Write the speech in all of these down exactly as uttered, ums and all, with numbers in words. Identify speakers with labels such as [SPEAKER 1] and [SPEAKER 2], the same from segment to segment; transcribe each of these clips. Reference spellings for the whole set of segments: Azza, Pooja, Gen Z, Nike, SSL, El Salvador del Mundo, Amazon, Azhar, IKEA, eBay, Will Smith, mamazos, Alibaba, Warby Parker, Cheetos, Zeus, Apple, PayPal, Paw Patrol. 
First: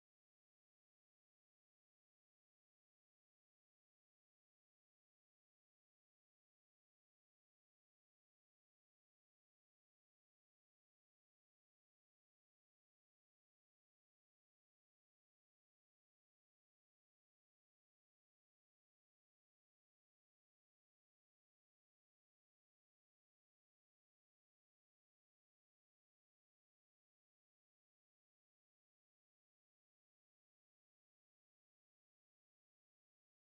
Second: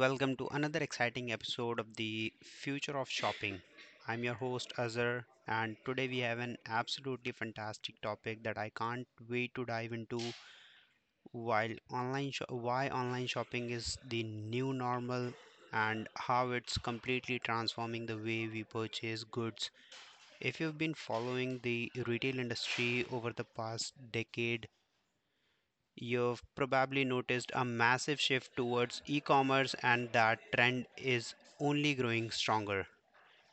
[SPEAKER 1] welcome to another exciting episode of the Future of Shopping. I'm your host Azhar, and today we have an absolutely fantastic topic that I can't wait to dive into. While online, sho- why online shopping is the new normal, and how it's completely transforming the way we purchase goods. If you've been following the retail industry over the past decade, you've probably noticed a massive shift towards e commerce, and that trend is only growing stronger.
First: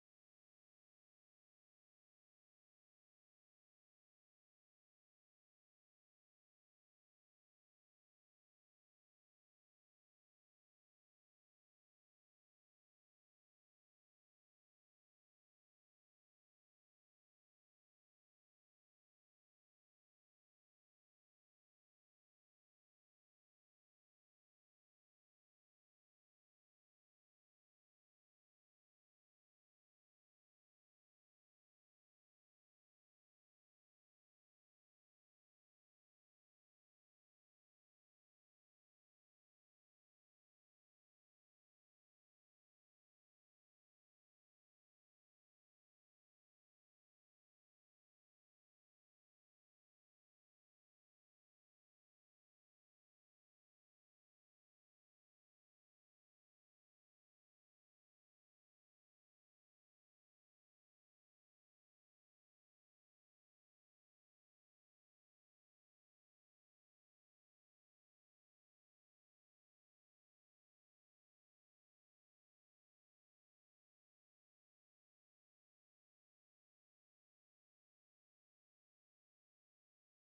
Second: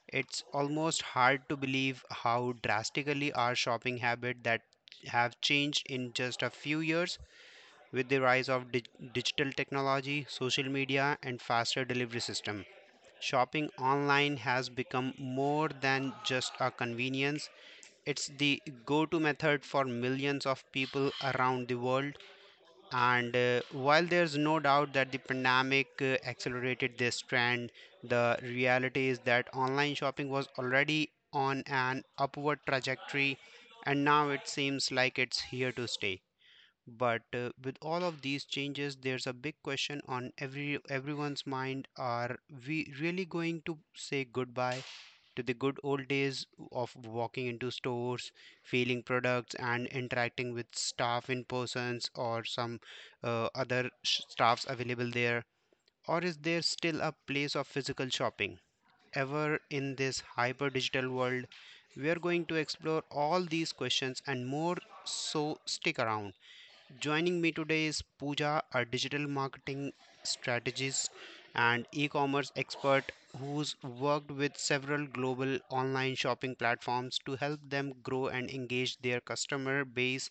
[SPEAKER 1] It's almost hard to believe how drastically our shopping habits that have changed in just a few years with the rise of dig- digital technology, social media, and faster delivery system. Shopping online has become more than just a convenience. It's the go to method for millions of people around the world. And uh, while there's no doubt that the pandemic uh, accelerated this trend, the reality is that online shopping was already on an upward trajectory, and now it seems like it's here to stay. But uh, with all of these changes, there's a big question on every everyone's mind: are we really going to say goodbye to the good old days of walking into stores, feeling products, and interacting with staff in persons, or some uh, other sh- staffs available there? Or is there still a place of physical shopping ever in this hyper digital world? We are going to explore all these questions and more, so stick around. Joining me today is Pooja, a digital marketing strategist and e commerce expert who's worked with several global online shopping platforms to help them grow and engage their customer base.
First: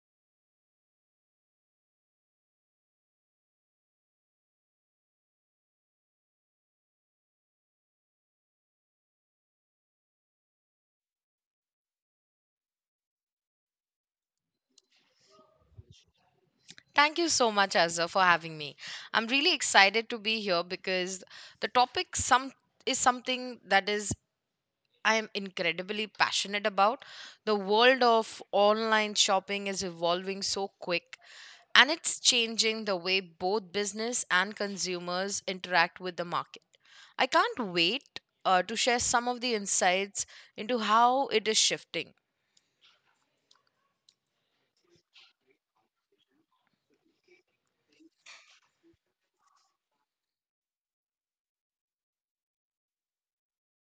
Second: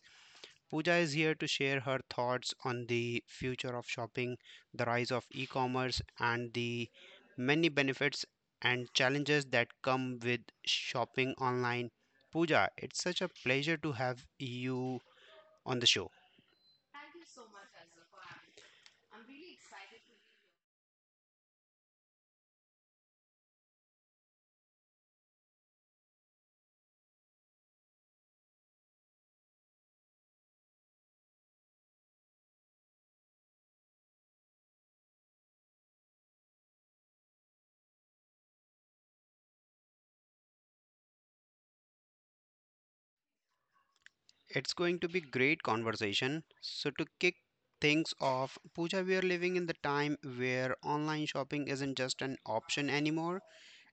[SPEAKER 1] Pooja is here to share her thoughts on the future of shopping, the rise of e commerce, and the many benefits and challenges that come with shopping online. Pooja, it's such a pleasure to have you on the show.
[SPEAKER 2] Thank you so much, Azza, for having me. I'm really excited to be here because the topic some is something that is I am incredibly passionate about. The world of online shopping is evolving so quick, and it's changing the way both business and consumers interact with the market. I can't wait uh, to share some of the insights into how it is shifting.
[SPEAKER 1] It's going to be great conversation. So to kick things off, Pooja, we are living in the time where online shopping isn't just an option anymore.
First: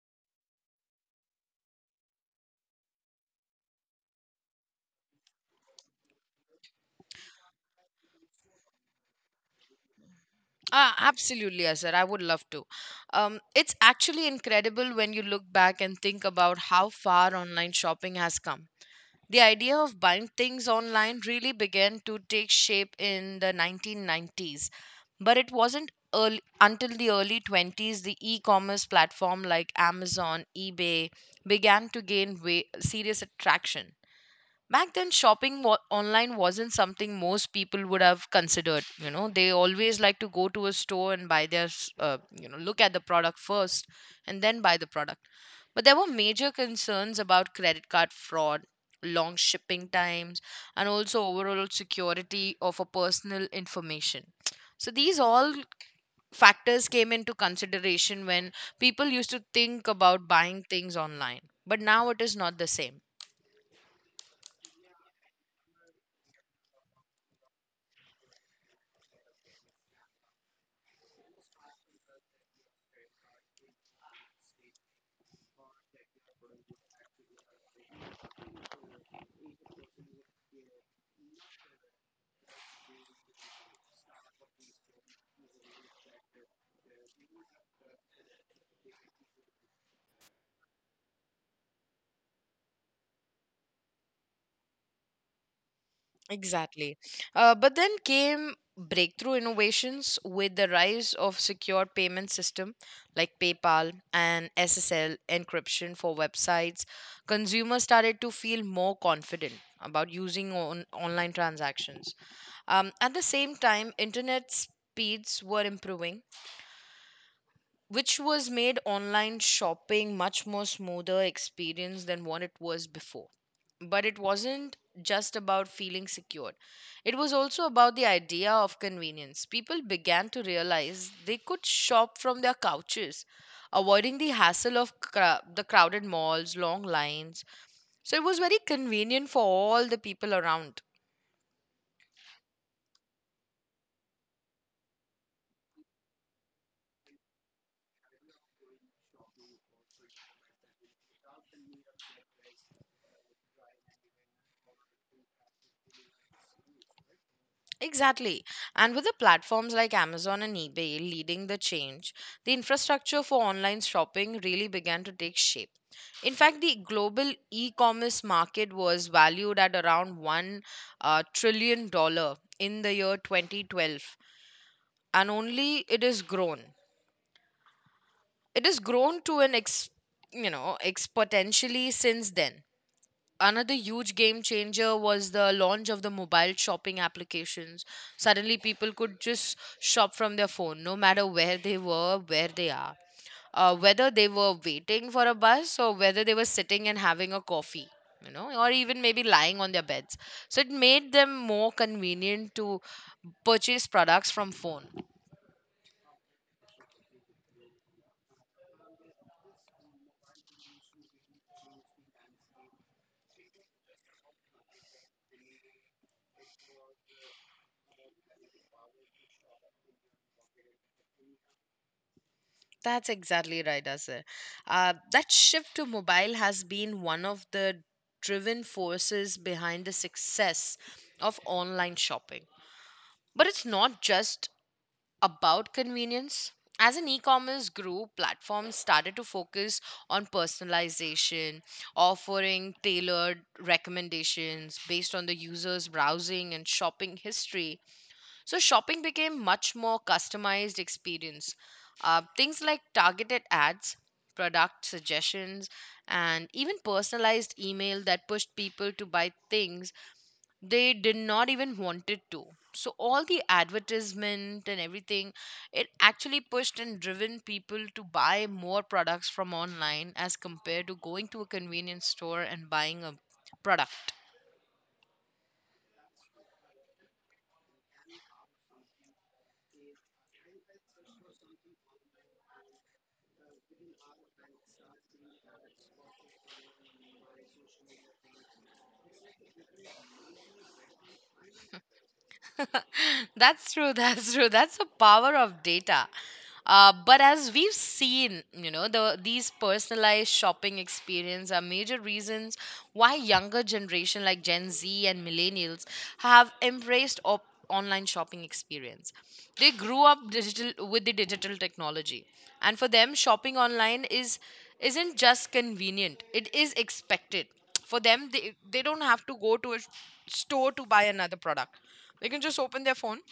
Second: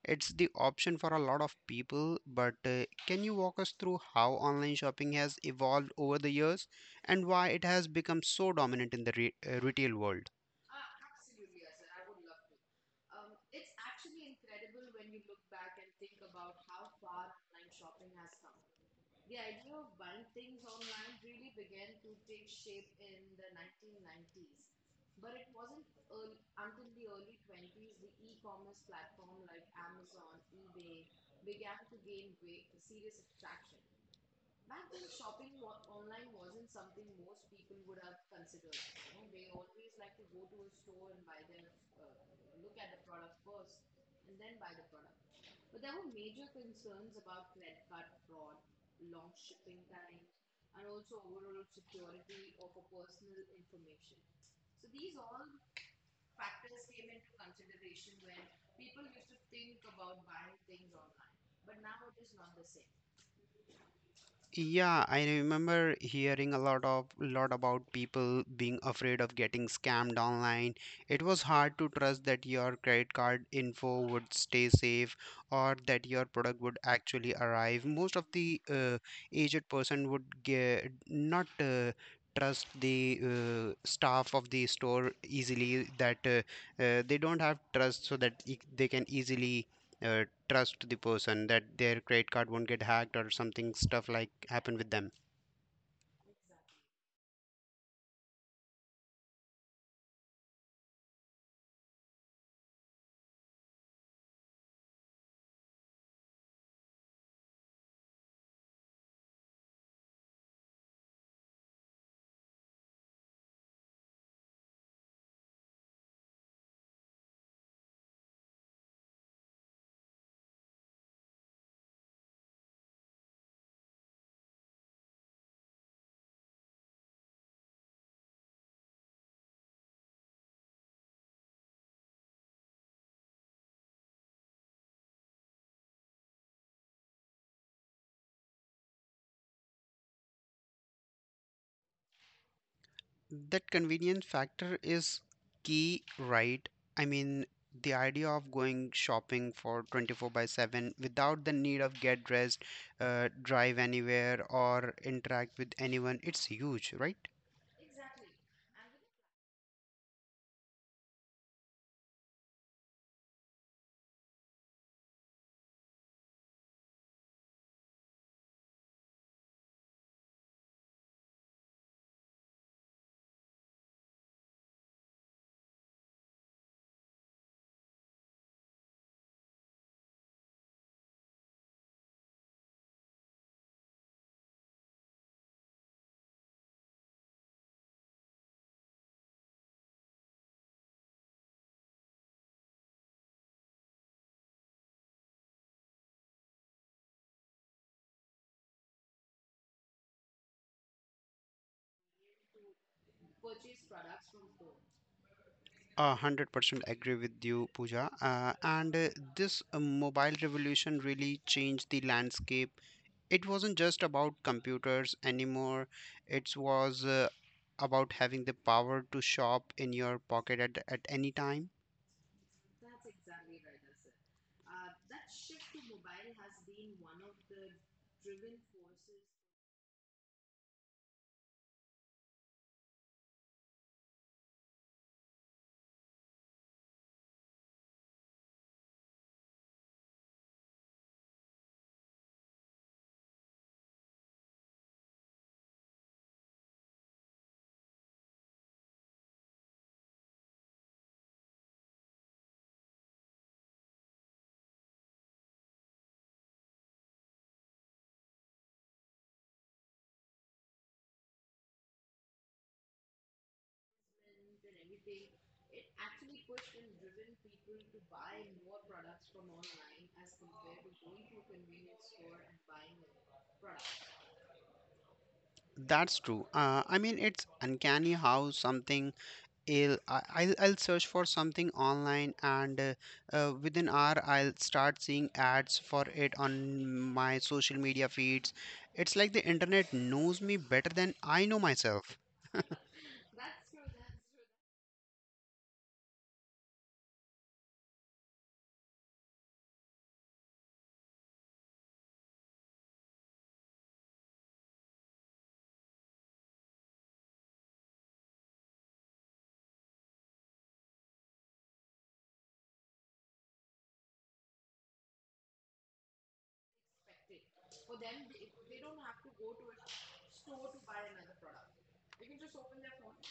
[SPEAKER 1] It's the option for a lot of people, but uh, can you walk us through how online shopping has evolved over the years and why it has become so dominant in the re- uh, retail world?
[SPEAKER 2] Ah, absolutely, Azhar. I would love to. Um, it's actually incredible when you look back and think about how far online shopping has come. The idea of buying things online really began to take shape in the nineteen nineties, but it wasn't early, until the early 20s the e-commerce platform like Amazon, eBay began to gain way, serious attraction. Back then shopping wa- online wasn't something most people would have considered. You know, they always like to go to a store and buy their s- uh, you know, look at the product first and then buy the product. But there were major concerns about credit card fraud, long shipping times, and also overall security of a personal information. So these all factors came into consideration when people used to think about buying things online, but now it is not the same.
[SPEAKER 1] Yeah, I remember hearing a lot of lot about people being afraid of getting scammed online. It was hard to trust that your credit card info would stay safe, or that your product would actually arrive. Most of the uh, aged person would get not uh, trust the uh, staff of the store easily, that uh, uh, they don't have trust, so that e- they can easily uh, trust the person that their credit card won't get hacked or something stuff like happen with them.
[SPEAKER 2] Exactly. Uh, but then came breakthrough innovations with the rise of secure payment system like PayPal and S S L encryption for websites. Consumers started to feel more confident about using on- online transactions. Um, at the same time, internet speeds were improving, which was made online shopping much more smoother experience than what it was before. But it wasn't just about feeling secured. It was also about the idea of convenience. People began to realize they could shop from their couches, avoiding the hassle of cra- the crowded malls, long lines. So it was very convenient for all the people around.
[SPEAKER 1] That convenience factor is key, right? I mean, the idea of going shopping for twenty-four by 7 without the need of get dressed, uh, drive anywhere, or interact with anyone, it's huge, right?
[SPEAKER 2] Exactly. And with the platforms like Amazon and eBay leading the change, the infrastructure for online shopping really began to take shape. In fact, the global e commerce market was valued at around one uh, trillion dollar in the year twenty twelve, and only it has grown. It has grown to an ex, you know, exponentially since then. Another huge game changer was the launch of the mobile shopping applications. Suddenly people could just shop from their phone no matter where they were where they are, uh, whether they were waiting for a bus or whether they were sitting and having a coffee, you know, or even maybe lying on their beds. So it made them more convenient to purchase products from phone.
[SPEAKER 1] A hundred percent agree with you, Pooja. Uh, and uh, This uh, mobile revolution really changed the landscape. It wasn't just about computers anymore. It was uh, about having the power to shop in your pocket at, at any time.
[SPEAKER 2] That's exactly right, Asir. Uh, that shift to mobile has been one of the driven forces behind the success of online shopping. But it's not just about convenience. As an e commerce grew, platforms started to focus on personalization, offering tailored recommendations based on the user's browsing and shopping history. So shopping became much more customized experience. Uh, things like targeted ads, product suggestions, and even personalized email that pushed people to buy things they did not even wanted to. So all the advertisement and everything, it actually pushed and driven people to buy more products from online as compared to going to a convenience store and buying a product.
[SPEAKER 1] That's true. Uh, I mean, it's uncanny how something I'll, I- I'll I'll search for something online and uh, uh, within hour I'll start seeing ads for it on my social media feeds. It's like the internet knows me better than I know myself.
[SPEAKER 2] That's true. That's true. That's the power of data. Uh, but as we've seen, you know, the these personalized shopping experience are major reasons why younger generation like Gen Z and millennials have embraced op- online shopping experience. They grew up digital with the digital technology, and for them, shopping online is isn't just convenient; it is expected. For them, they they don't have to go to a s- store to buy another product. They can just open their phone,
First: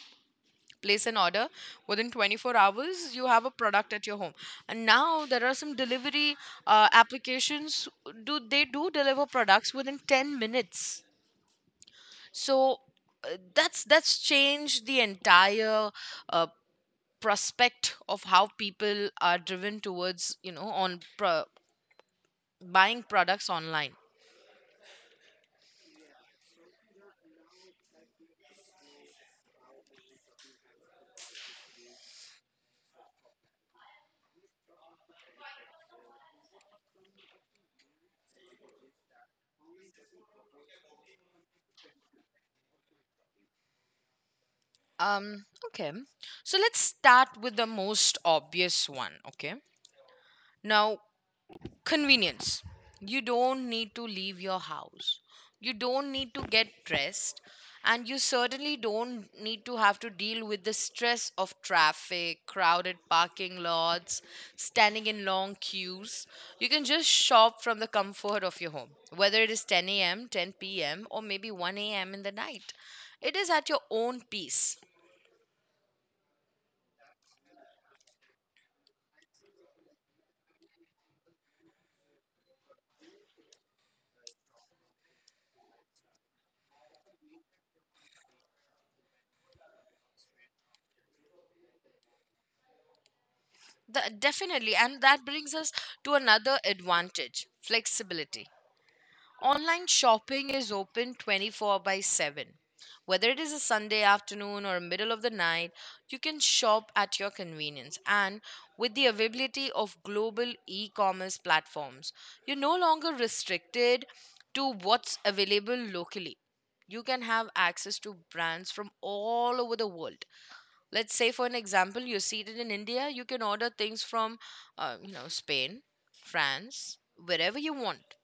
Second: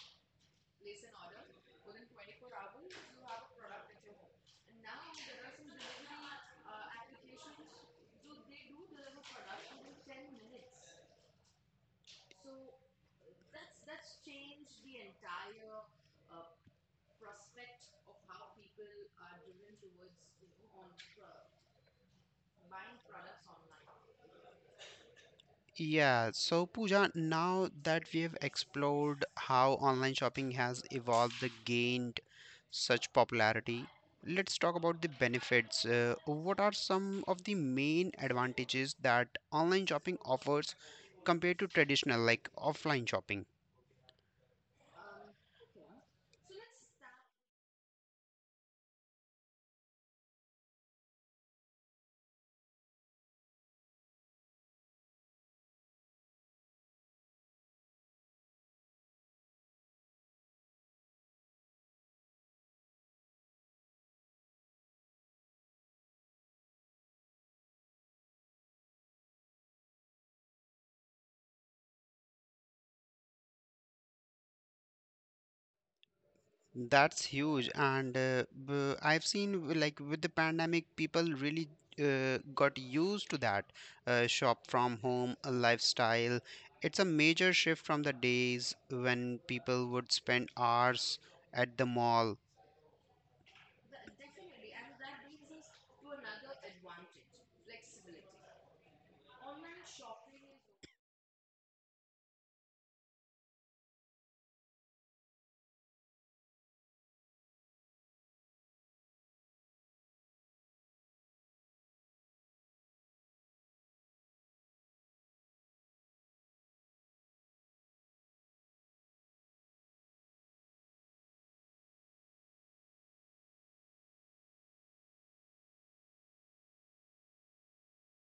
[SPEAKER 2] place an order. Within twenty-four hours, you have a product at your home. And now there are some delivery uh, applications. Do they do deliver products within ten minutes? So uh, that's that's changed the entire uh, prospect of how people are driven towards, you know, on pro- buying products online.
[SPEAKER 1] Yeah, so Pooja, now that we have explored how online shopping has evolved and gained such popularity, let's talk about the benefits. Uh, what are some of the main advantages that online shopping offers compared to traditional, like offline shopping?
[SPEAKER 2] Um. Okay. So let's start with the most obvious one. Okay. Now, convenience. You don't need to leave your house, you don't need to get dressed, and you certainly don't need to have to deal with the stress of traffic, crowded parking lots, standing in long queues. You can just shop from the comfort of your home whether it is ten a.m, ten p.m, or maybe one a.m in the night. It is at your own pace.
[SPEAKER 1] That's huge. And uh, b- I've seen w- like with the pandemic, people really uh, got used to that uh, shop from home uh, lifestyle. It's a major shift from the days when people would spend hours at the mall.
[SPEAKER 2] The- definitely, and that brings us to another advantage, flexibility. Online shopping is open twenty-four by seven. Whether it is a Sunday afternoon or middle of the night, you can shop at your convenience. And with the availability of global e commerce platforms, you're no longer restricted to what's available locally. You can have access to brands from all over the world. Let's say, for an example, you're seated in India, you can order things from, uh, you know, Spain, France, wherever you want.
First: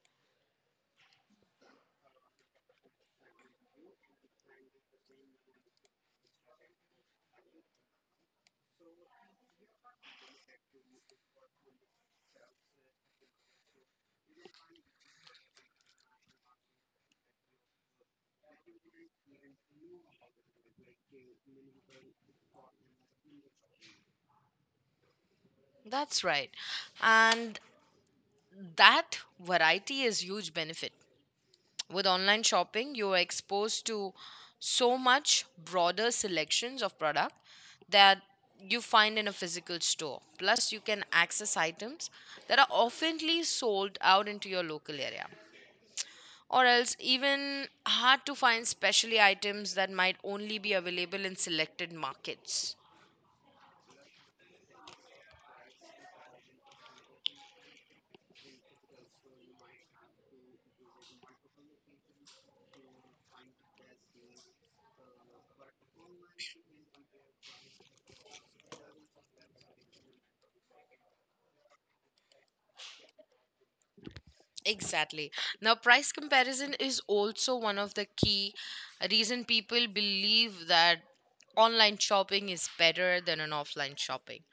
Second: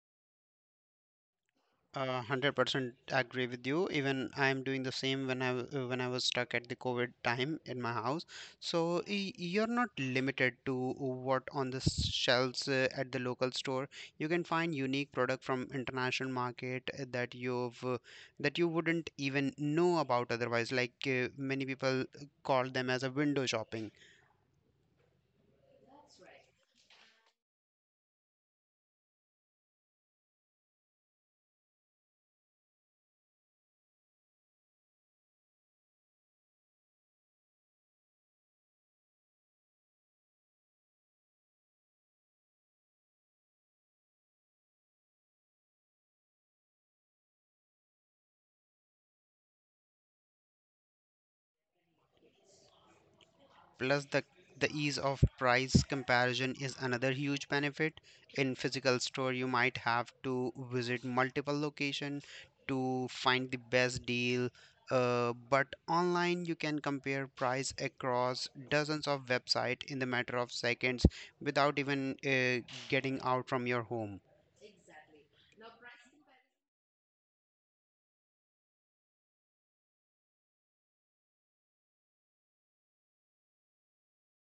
[SPEAKER 1] Uh, one hundred percent agree with you. Even I am doing the same when I w- uh, when I was stuck at the COVID time in my house. So y- you're not limited to what on the s- shelves uh, at the local store. You can find unique product from international market uh, that you've uh, that you wouldn't even know about otherwise. Like uh, many people call them as a window shopping.
[SPEAKER 2] That's right. And that variety is huge benefit. With online shopping, you are exposed to so much broader selections of product that you find in a physical store. Plus, you can access items that are oftenly sold out into your local area. Or else even hard to find specialty items that might only be available in selected markets.
[SPEAKER 1] Plus, the, the ease of price comparison is another huge benefit. In physical store, you might have to visit multiple locations to find the best deal. Uh, but online, you can compare price across dozens of websites in the matter of seconds without even uh, getting out from your home.
[SPEAKER 2] Exactly. Now, price comparison is also one of the key reason people believe that online shopping is better than an offline shopping.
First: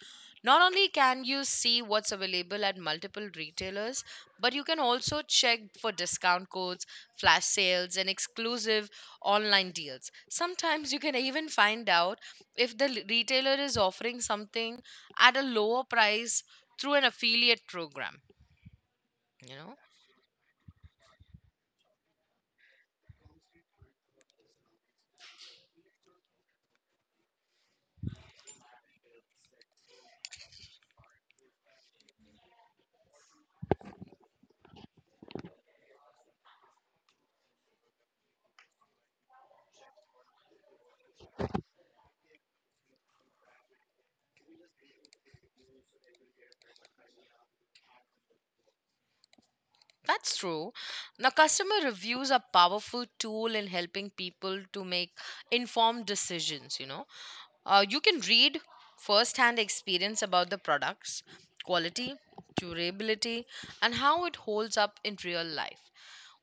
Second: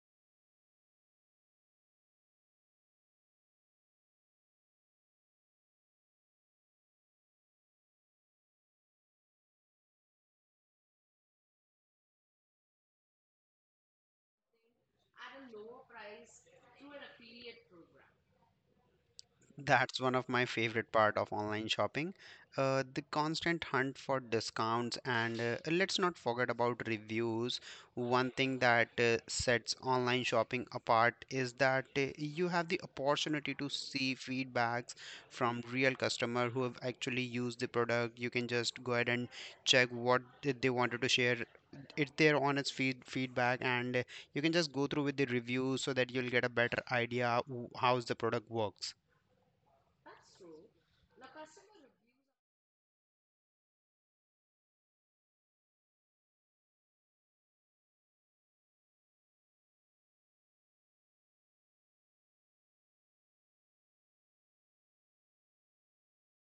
[SPEAKER 2] Not only can you see what's available at multiple retailers, but you can also check for discount codes, flash sales, and exclusive online deals. Sometimes you can even find out if the l- retailer is offering something at a lower price through an affiliate program, you know.
[SPEAKER 1] That's one of my favorite part of online shopping, uh, the constant hunt for discounts, and uh, let's not forget about reviews. One thing that uh, sets online shopping apart is that uh, you have the opportunity to see feedbacks from real customer who have actually used the product. You can just go ahead and check what did they wanted to share. It's their honest feed, feedback, and uh, you can just go through with the reviews so that you'll get a better idea w- how's the product works.
[SPEAKER 2] That's true. Now, customer reviews are powerful tool in helping people to make informed decisions. You know, uh, you can read first-hand experience about the products, quality, durability, and how it holds up in real life.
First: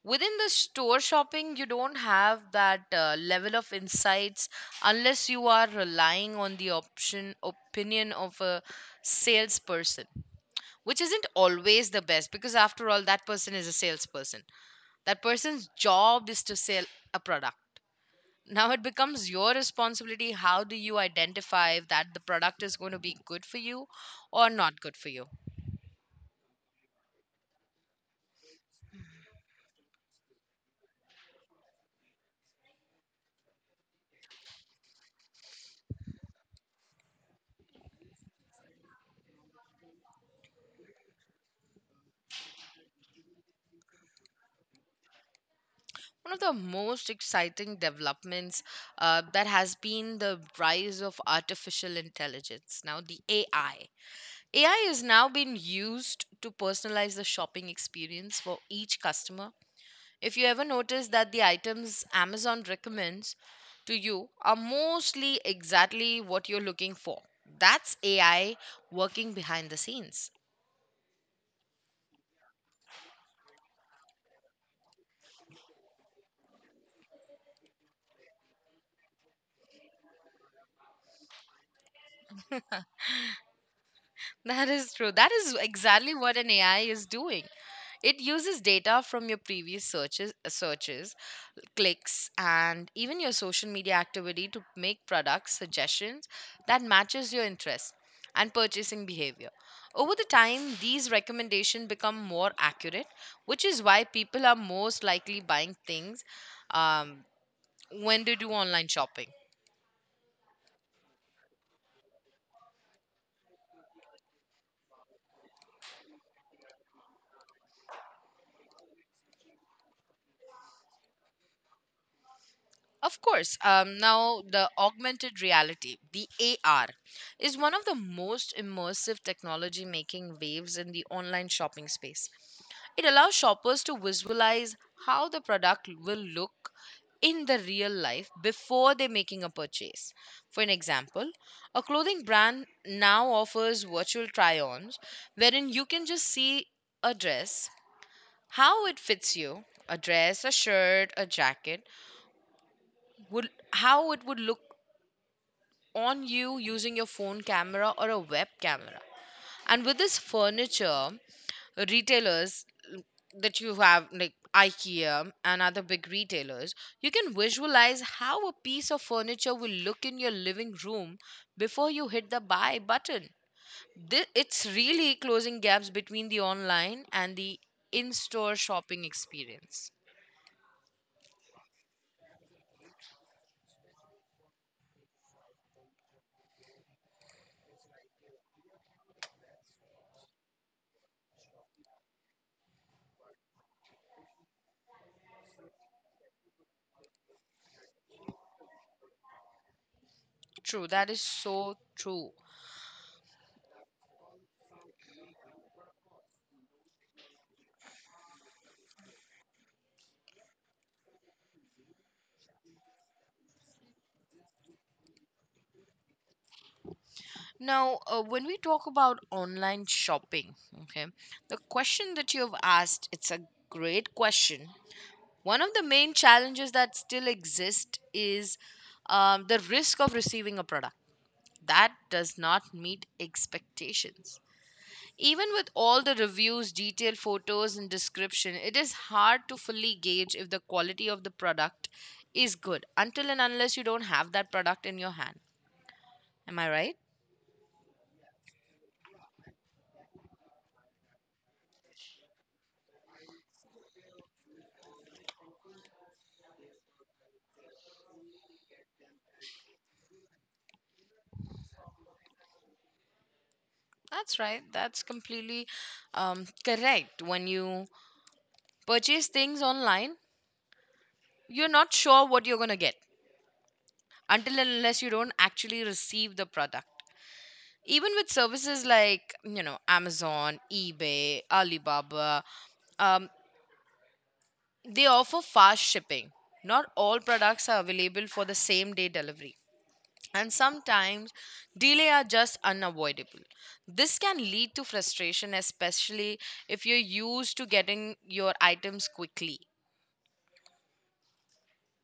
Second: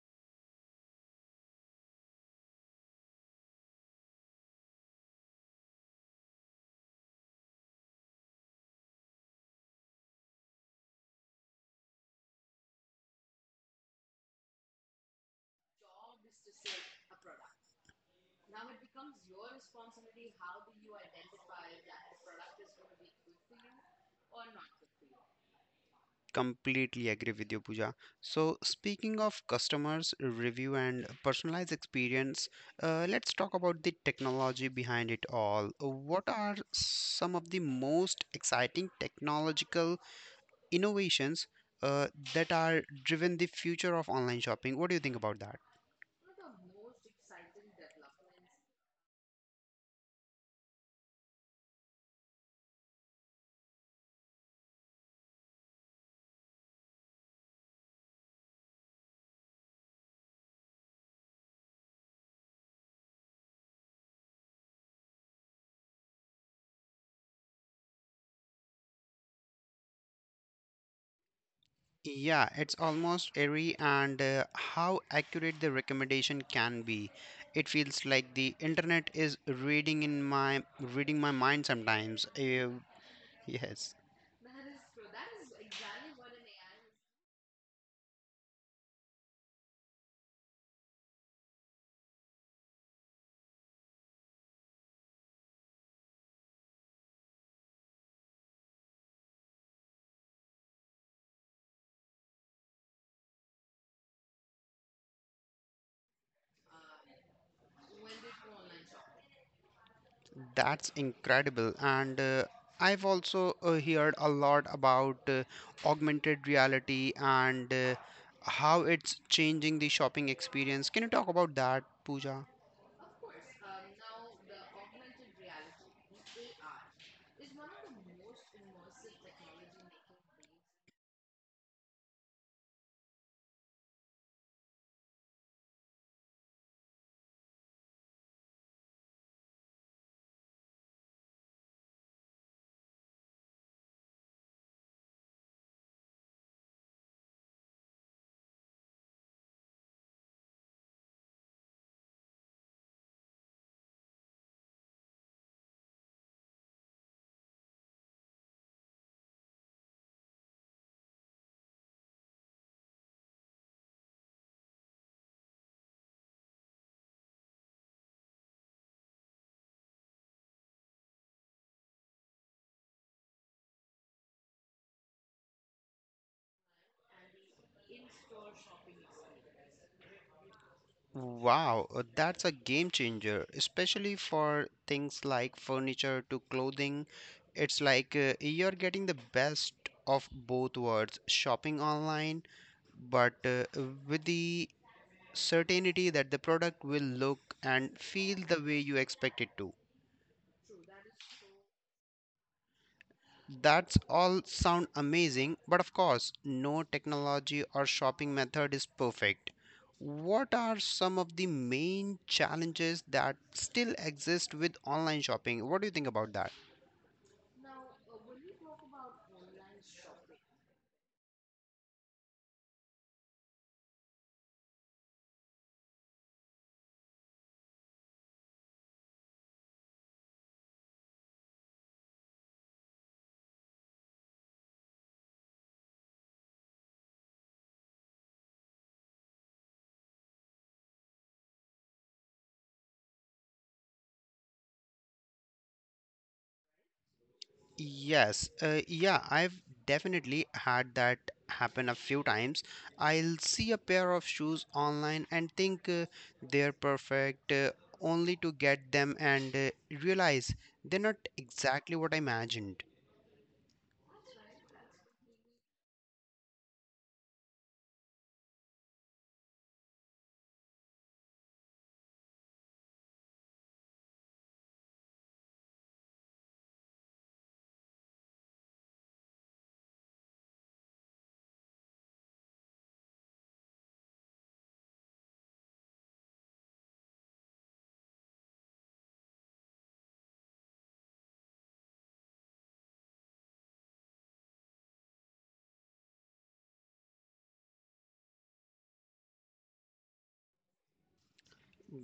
[SPEAKER 2] Within the store shopping, you don't have that uh, level of insights unless you are relying on the option opinion of a salesperson, which isn't always the best because after all, that person is a salesperson. That person's job is to sell a product. Now it becomes your responsibility how do you identify that the product is going to be good for you or not good for you.
[SPEAKER 1] Completely agree with you, Pooja. So, speaking of customers, review, and personalized experience, uh, let's talk about the technology behind it all. What are some of the most exciting technological innovations uh, that are driven the future of online shopping? What do you think about that?
[SPEAKER 2] One of the most exciting developments uh, that has been the rise of artificial intelligence. Now the ai ai is now being used to personalize the shopping experience for each customer. If you ever notice that the items Amazon recommends to you are mostly exactly what you're looking for, that's A I working behind the scenes.
[SPEAKER 1] Yeah, it's almost airy, and uh, how accurate the recommendation can be. It feels like the internet is reading in my reading my mind sometimes. Uh, Yes,
[SPEAKER 2] That is true. That is exactly what an A I is doing. It uses data from your previous searches, searches, clicks, and even your social media activity to make product suggestions that matches your interests and purchasing behavior. Over the time these recommendations become more accurate, which is why people are most likely buying things, um, when they do online shopping.
[SPEAKER 1] that's incredible. And uh, I've also uh, heard a lot about uh, augmented reality, and uh, how it's changing the shopping experience. Can you talk about that, Pooja?
[SPEAKER 2] Of course. Um, now the augmented reality, the A R, is one of the most immersive technology making waves in the online shopping space. It allows shoppers to visualize how the product will look in the real life before they're making a purchase. For an example, a clothing brand now offers virtual try ons wherein you can just see a dress, how it fits you, a dress, a shirt, a jacket, would, how it would look on you using your phone camera or a web camera. And with this furniture, retailers l- that you have like IKEA and other big retailers, you can visualize how a piece of furniture will look in your living room before you hit the buy button. Thi- It's really closing gaps between the online and the in store shopping experience.
[SPEAKER 1] Wow, uh, that's a game changer, especially for things like furniture to clothing. It's like uh, you're getting the best of both worlds, shopping online, but uh, with the certainty that the product will look and feel the way you expect it to.
[SPEAKER 2] True, that is so true.
[SPEAKER 1] That's all sound amazing, but of course, no technology or shopping method is perfect. What are some of the main challenges that still exist with online shopping? What do you think about that?
[SPEAKER 2] Now, uh, when we talk about online shopping, okay, the question that you have asked, it's a great question. One of the main challenges that still exist is um, the risk of receiving a product that does not meet expectations. Even with all the reviews, detailed photos, and description, it is hard to fully gauge if the quality of the product is good until and unless you don't have that product in your hand. Am I right?
[SPEAKER 1] Yes, uh, yeah, I've definitely had that happen a few times. I'll see a pair of shoes online and think uh, they're perfect, uh, only to get them and uh, realize they're not exactly what I imagined.
[SPEAKER 2] That's right. That's completely um, correct. When you purchase things online, you're not sure what you're going to get until and unless you don't actually receive the product, even with services like, you know, amazon, ebay, alibaba. um, they offer fast shipping. Not all products are available for the same day delivery, and sometimes delay are just unavoidable. This can lead to frustration especially if you're used to getting your items quickly.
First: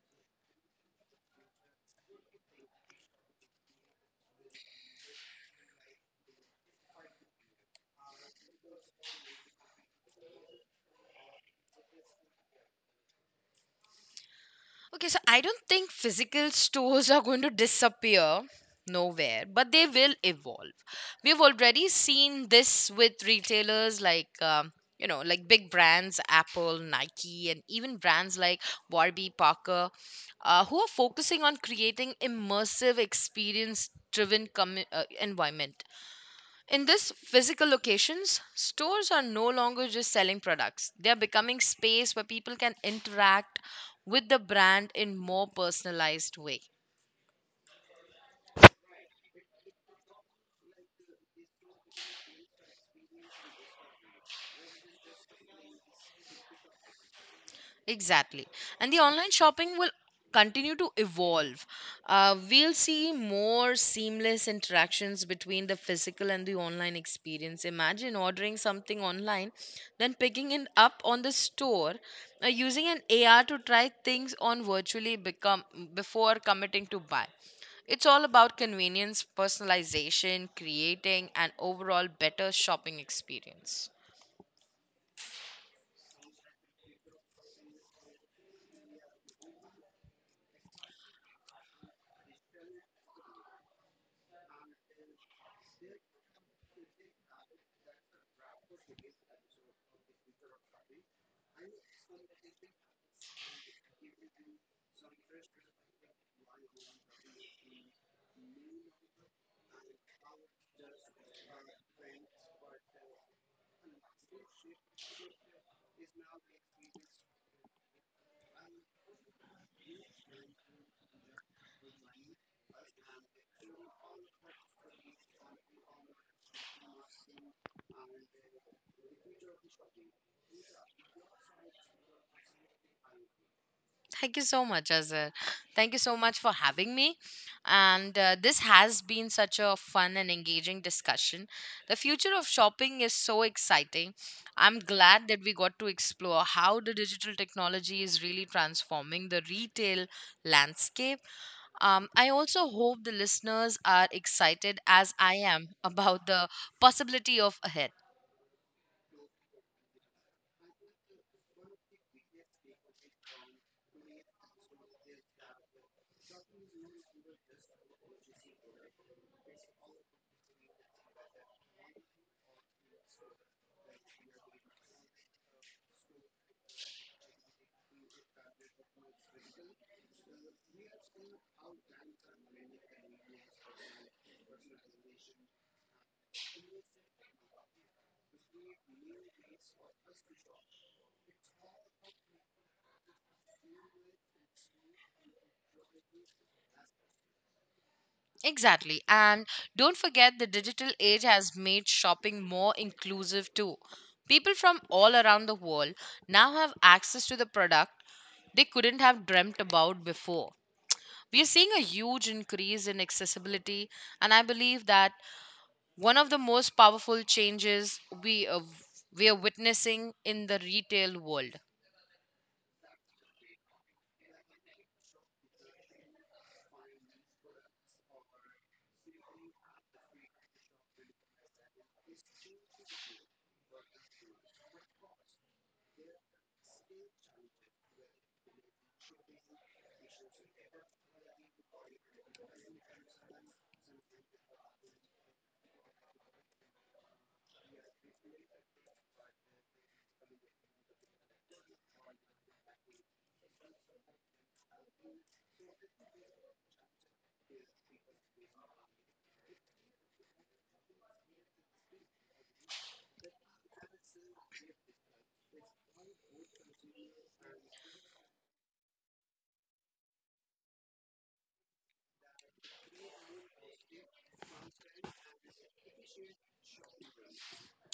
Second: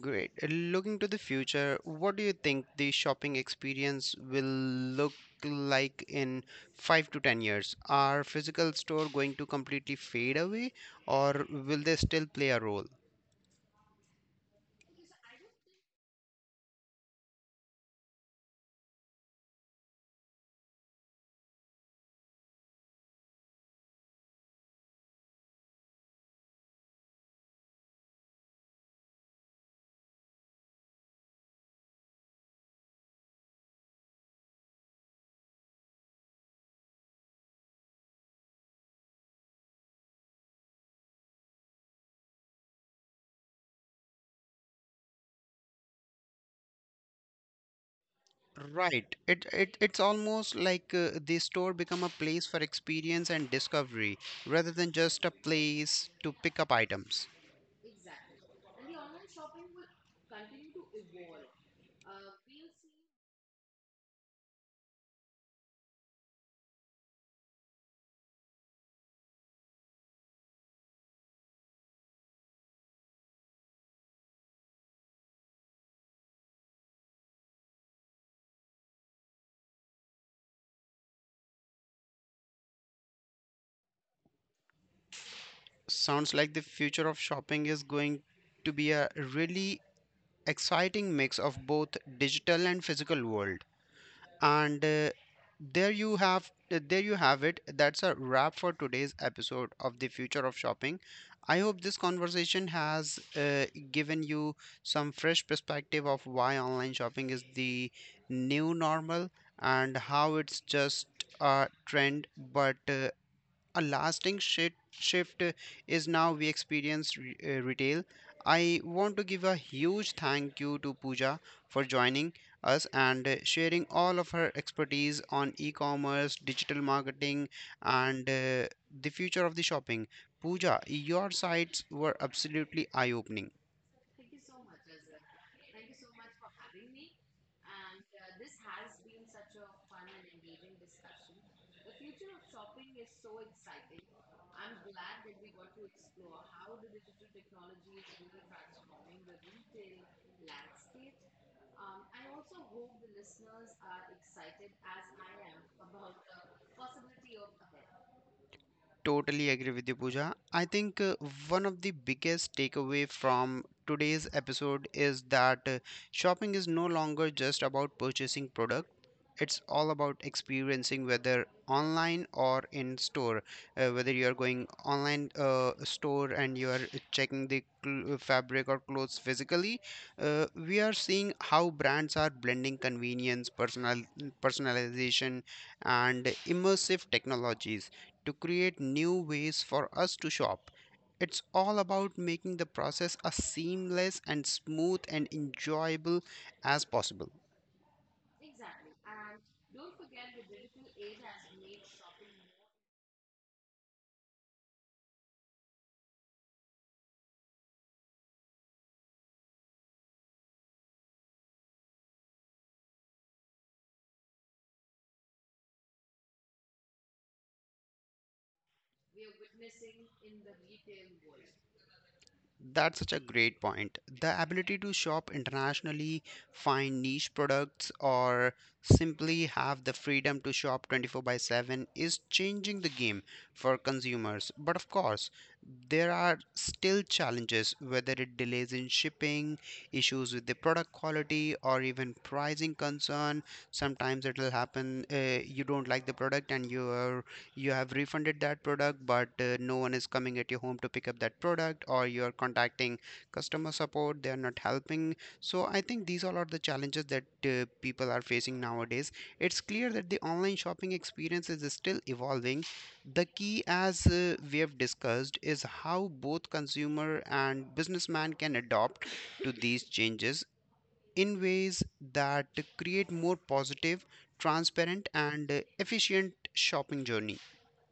[SPEAKER 1] Great. Uh, Looking to the future, what do you think the shopping experience will look like in five to ten years? Are physical store going to completely fade away, or will they still play a role?
[SPEAKER 2] Okay, so I don't think physical stores are going to disappear nowhere, but they will evolve. We've already seen this with retailers like, um, you know, like big brands, Apple, Nike, and even brands like Warby Parker, uh, who are focusing on creating immersive experience driven commu uh, environment in these physical locations. Stores are no longer just selling products. They are becoming space where people can interact with the brand in more personalized way.
[SPEAKER 1] Right. It, it it's almost like uh, the store become a place for experience and discovery rather than just a place to pick up items.
[SPEAKER 2] Exactly. And the online shopping will continue to evolve. Uh, we'll see more seamless interactions between the physical and the online experience. Imagine ordering something online, then picking it up on the store, uh, using an A R to try things on virtually become before committing to buy. It's all about convenience, personalization, creating an overall better shopping experience.
[SPEAKER 1] Sounds like the future of shopping is going to be a really exciting mix of both digital and physical world. And uh, there you have uh, There you have it. That's a wrap for today's episode of the Future of Shopping. I hope this conversation has uh, given you some fresh perspective of why online shopping is the new normal, and how it's just a trend, but uh, a lasting shi- shift is now we experience re- uh, retail. I want to give a huge thank you to Pooja for joining us and uh, sharing all of her expertise on e-commerce, digital marketing, and uh, the future of the shopping. Pooja, your sites were absolutely eye-opening.
[SPEAKER 2] Thank you so much, Azhar. Thank you so much for having me. And uh, this has been such a fun and engaging discussion. The future of shopping is so exciting. I'm glad that we got to explore how the digital technology is really transforming the retail landscape. Um, I also hope the listeners are excited as I am about the possibility of ahead.
[SPEAKER 1] Totally agree with you, Pooja. I think uh, one of the biggest takeaway from today's episode is that uh, shopping is no longer just about purchasing product. It's all about experiencing, whether online or in store, uh, whether you are going online uh, store and you are checking the cl- uh, fabric or clothes physically. Uh, we are seeing how brands are blending convenience, personal personalization, and immersive technologies to create new ways for us to shop. It's all about making the process as seamless and smooth and enjoyable as possible.
[SPEAKER 2] Exactly. And don't forget the digital age has made shopping more inclusive too. People from all around the world now have access to the product they couldn't have dreamt about before. We are seeing a huge increase in accessibility, and I believe that one of the most powerful changes we are, we are witnessing in the retail world.
[SPEAKER 1] That's such a great point. The ability to shop internationally, find niche products, or simply have the freedom to shop twenty-four by 7 is changing the game for consumers. But of course, there are still challenges, whether it delays in shipping, issues with the product quality, or even pricing concern. Sometimes it'll happen, uh, you don't like the product and your you have refunded that product, but uh, no one is coming at your home to pick up that product, or you are contacting customer support, they are not helping. So I think these all are the challenges that uh, people are facing nowadays. It's clear that the online shopping experience is still evolving. The key, as uh, we have discussed, is how both consumer and businessman can adopt to these changes in ways that create more positive, transparent, and uh, efficient shopping journey.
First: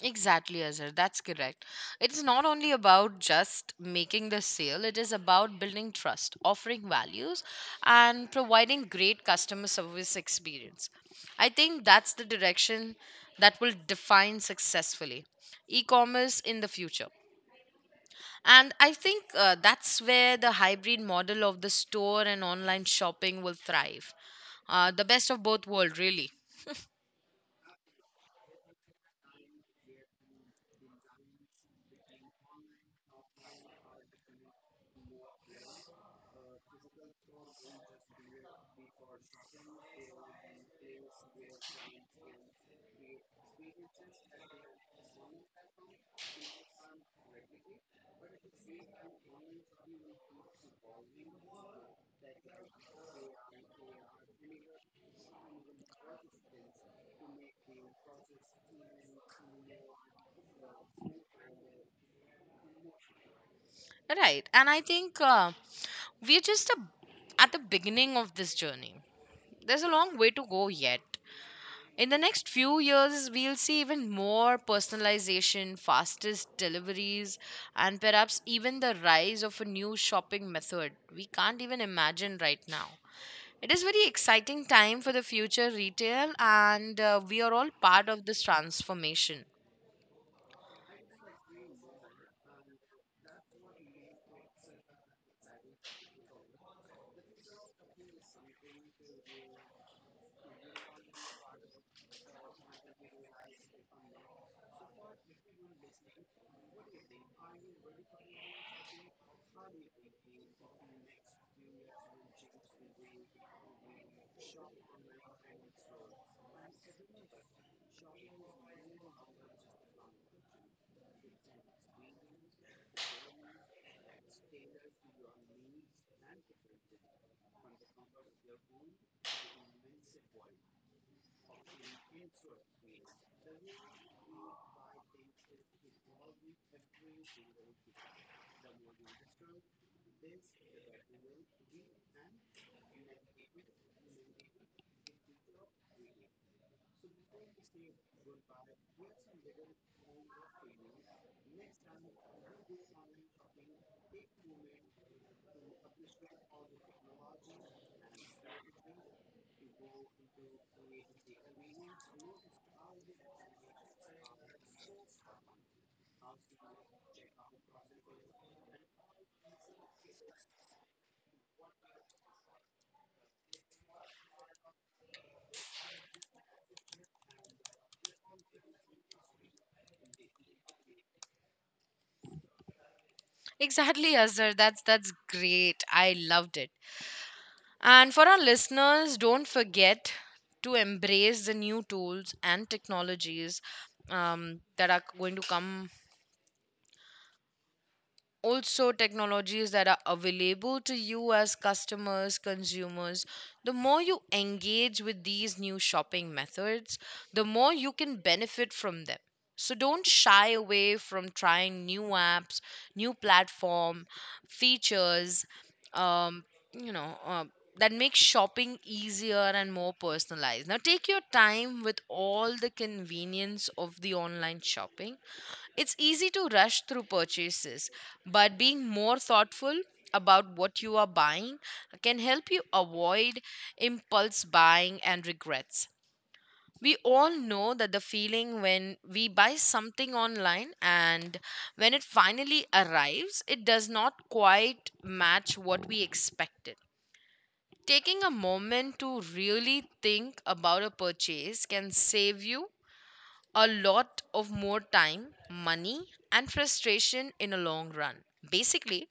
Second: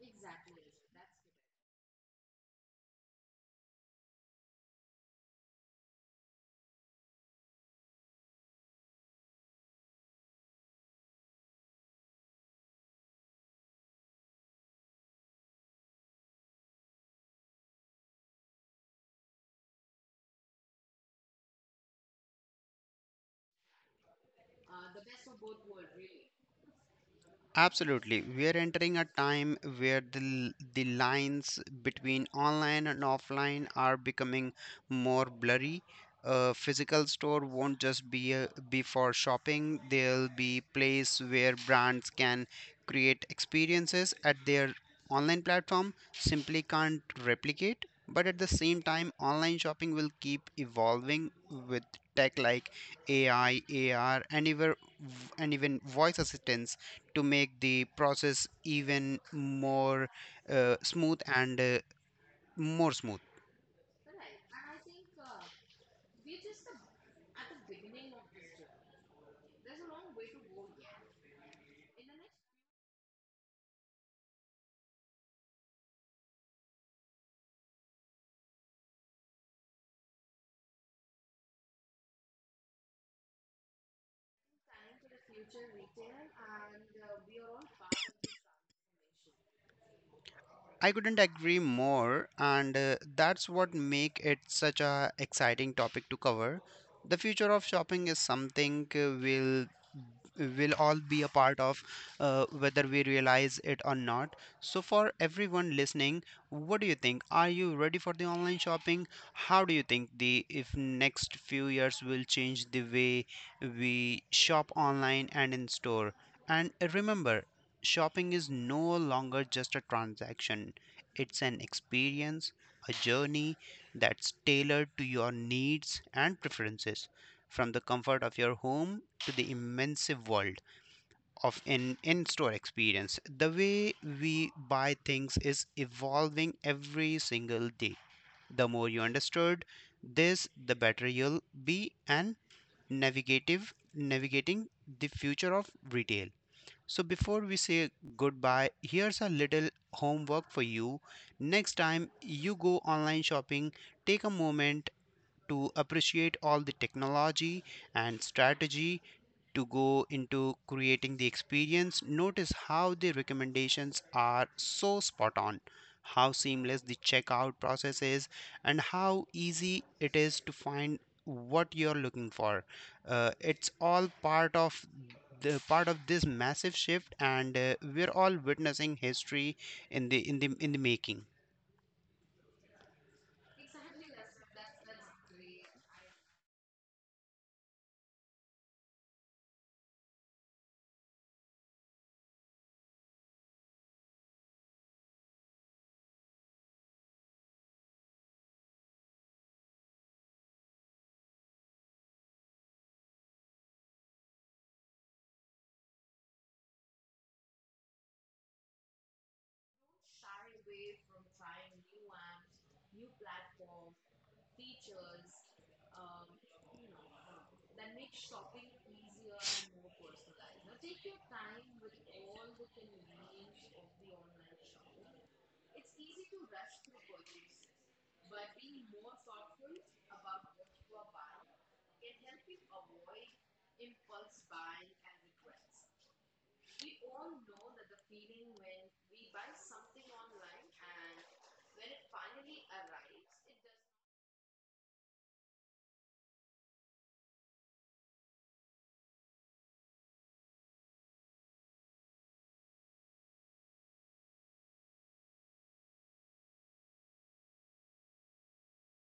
[SPEAKER 2] Exactly, Azhar. That's correct. It's not only about just making the sale, it is about building trust, offering values, and providing great customer service experience. I think that's the direction that will define successfully e commerce in the future. And I think uh, that's where the hybrid model of the store and online shopping will thrive. Uh, the best of both worlds, really.
[SPEAKER 1] Absolutely. We are entering a time where the, the lines between online and offline are becoming more blurry. A physical store won't just be, a, be for shopping, there'll be place where brands can create experiences at their online platform simply can't replicate. But at the same time, online shopping will keep evolving with tech like A I, A R, and even, and even voice assistants to make the process even more uh, smooth and uh, more smooth
[SPEAKER 2] Right. And I think. Uh, we're just a, at the beginning of this journey. There's a long way to go yet. In the next few years, we'll see even more personalization, fastest deliveries, and perhaps even the rise of a new shopping method we can't even imagine right now. It is very exciting time for the future retail, and uh, we are all part of this transformation.
[SPEAKER 1] I couldn't agree more, and uh, that's what make it such a exciting topic to cover. The future of shopping is something uh, we'll will all be a part of, uh, whether we realize it or not. So, for everyone listening, what do you think? Are you ready for the online shopping? How do you think the if next few years will change the way we shop online and in store? And remember, shopping is no longer just a transaction, it's an experience, a journey that's tailored to your needs and preferences, from the comfort of your home to the immense world of an in store experience. The way we buy things is evolving every single day. The more you understood this, the better you'll be and navigative navigating the future of retail. So, before we say goodbye, here's a little homework for you. Next time you go online shopping, take a moment to appreciate all the technology and strategy to go into creating the experience. Notice how the recommendations are so spot on, how seamless the checkout process is, and how easy it is to find what you're looking for. Uh, it's all part of the part of this massive shift and uh, we're all witnessing history in the in the in the making
[SPEAKER 2] Exactly, Azhar. That's that's great. I loved it. And for our listeners, don't forget to embrace the new tools and technologies um, that are going to come, also technologies that are available to you as customers consumers. The more you engage with these new shopping methods, the more you can benefit from them. So don't shy away from trying new apps, new platform features, um, you know uh, that make shopping easier and more personalized. Now take your time with all the convenience of the online shopping. It's easy to rush through purchases, but being more thoughtful about what you are buying can help you avoid impulse buying and regrets. We all know that the feeling when we buy something online and when it finally arrives, it does not quite match what we expected. Taking a moment to really think about a purchase can save you a lot of more time, money, and frustration in a long run. Basically,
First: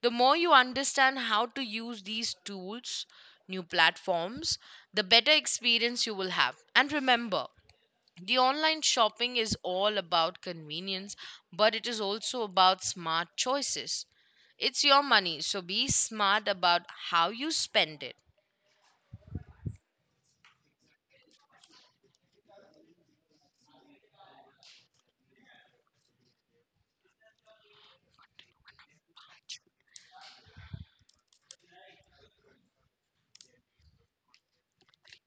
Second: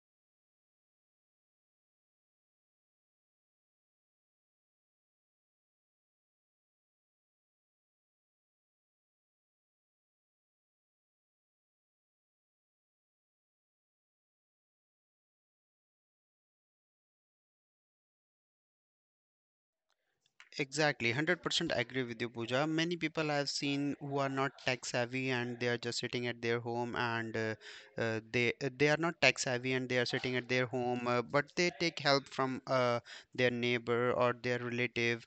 [SPEAKER 2] the more you understand how to use these tools, new platforms, the better experience you will have. And remember, the online shopping is all about convenience, but it is also about smart choices. It's your money, so be smart about how you spend it.
[SPEAKER 1] Exactly, one hundred percent agree with you, Pooja. Many people I've seen who are not tech savvy and they are just sitting at their home and uh, uh, they uh, they are not tech savvy and they are sitting at their home, uh, but they take help from uh, their neighbor or their relative.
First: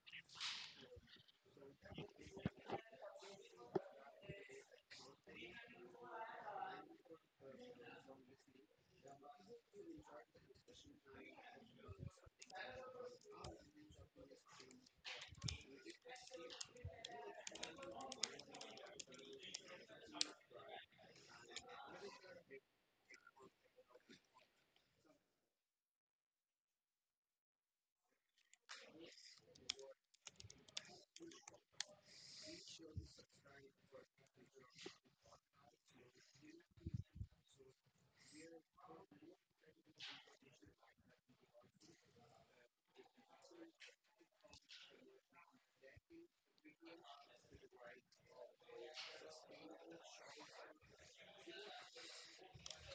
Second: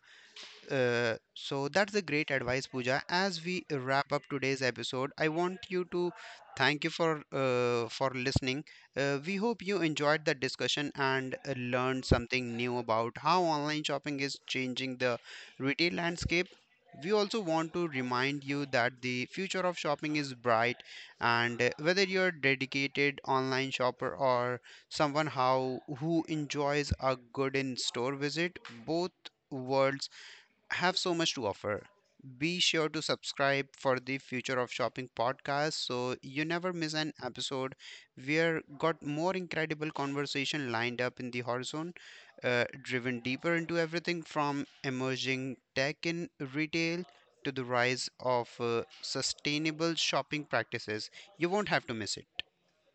[SPEAKER 1] uh, So that's a great advice, Pooja. As we wrap up today's episode, I want you to thank you for uh, for listening. Uh, we hope you enjoyed the discussion and uh, learned something new about how online shopping is changing the retail landscape. We also want to remind you that the future of shopping is bright, and uh, whether you're a dedicated online shopper or someone how who enjoys a good in-store visit, both worlds have so much to offer. Be sure to subscribe for the Future of Shopping podcast so you never miss an episode. We're got more incredible conversation lined up in the horizon, uh, driven deeper into everything from emerging tech in retail to the rise of uh, sustainable shopping practices. You won't have to miss it.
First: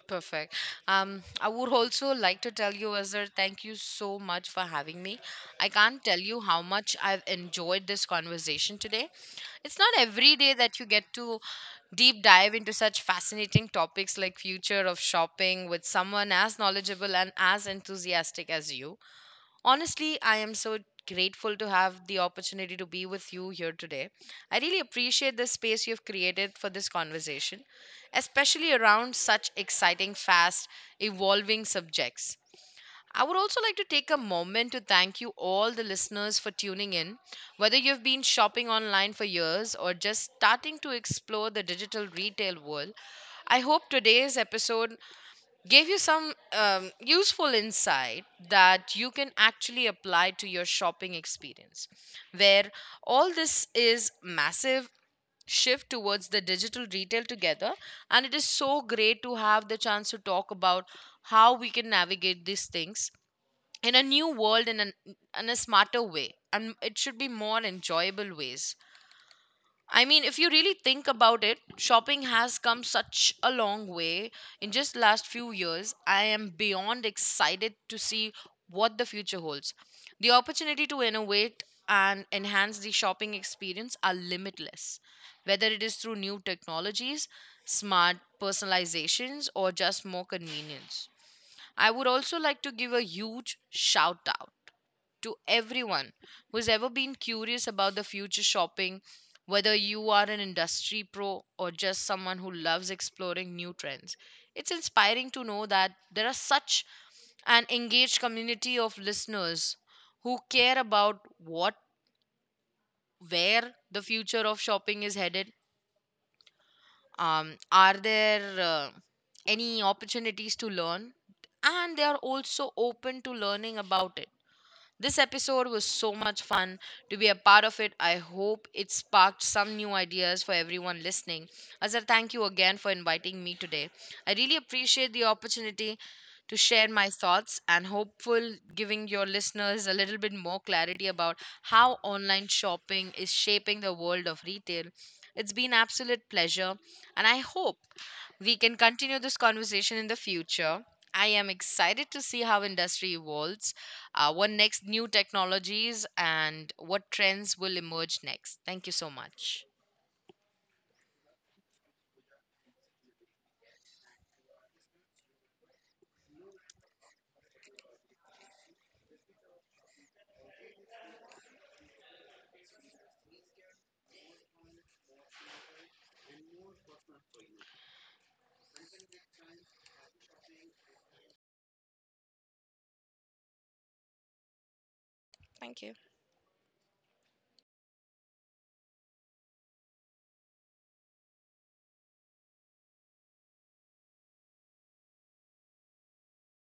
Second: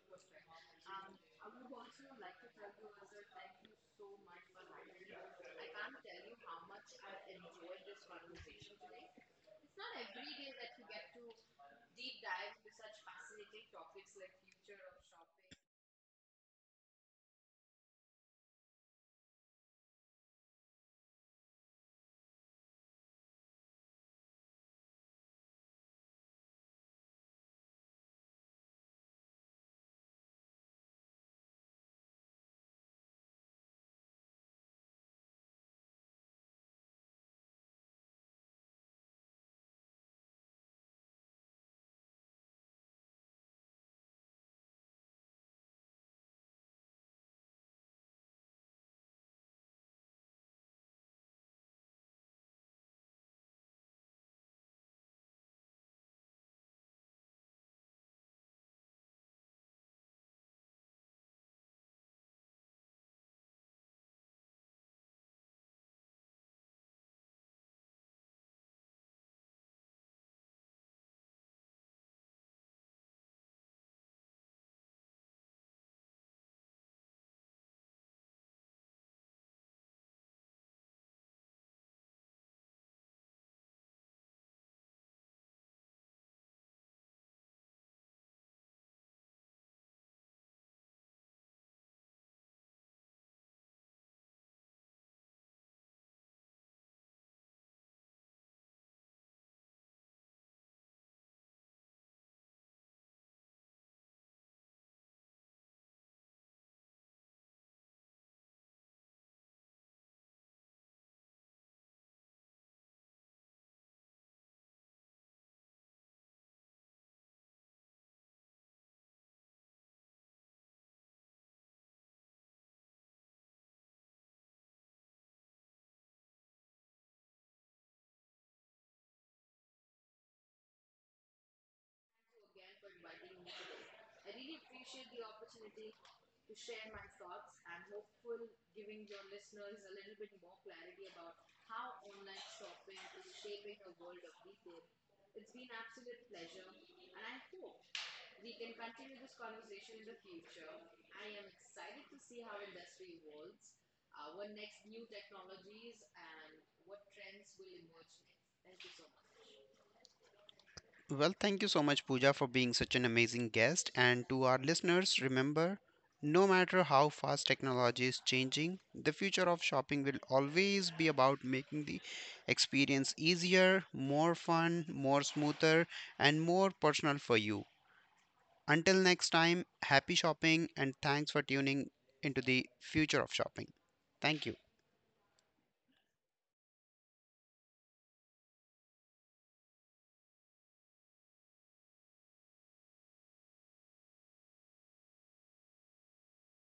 [SPEAKER 2] Perfect. Um, I would also like to tell you, Azhar, thank you so much for having me. I can't tell you how much I've enjoyed this conversation today. It's not every day that you get to deep dive into such fascinating topics like future of shopping with someone as knowledgeable and as enthusiastic as you. Honestly, I am so grateful to have the opportunity to be with you here today. I really appreciate the space you've created for this conversation, especially around such exciting, fast, evolving subjects. I would also like to take a moment to thank you, all the listeners, for tuning in. Whether you've been shopping online for years or just starting to explore the digital retail world, I hope today's episode gave you some um, useful insight that you can actually apply to your shopping experience, where all this is massive shift towards the digital retail together, and it is so great to have the chance to talk about how we can navigate these things in a new world in, an, in a smarter way and it should be more enjoyable ways. I mean, if you really think about it, shopping has come such a long way in just last few years. I am beyond excited to see what the future holds. The opportunity to innovate and enhance the shopping experience are limitless. Whether it is through new technologies, smart personalizations, or just more convenience. I would also like to give a huge shout out to everyone who's ever been curious about the future shopping, whether you are an industry pro or just someone who loves exploring new trends. It's inspiring to know that there are such an engaged community of listeners who care about what where the future of shopping is headed. Um, are there uh, Any opportunities to learn? And they are also open to learning about it. This episode was so much fun to be a part of it. I hope it sparked some new ideas for everyone listening. Azhar, thank you again for inviting me today. I really appreciate the opportunity to share my thoughts and hopeful giving your listeners a little bit more clarity about how online shopping is shaping the world of retail. It's been absolute pleasure and I hope we can continue this conversation in the future. I am excited to see how industry evolves, uh, what next new technologies and what trends will emerge next. Thank you so much.
[SPEAKER 1] Well, thank you so much, Pooja, for being such an amazing guest. And to our listeners, remember no matter how fast technology is changing, the future of shopping will always be about making the experience easier, more fun, more smoother, and more personal for you. Until next time, happy shopping and thanks for tuning into the future of shopping. Thank you.
[SPEAKER 2] Thank you.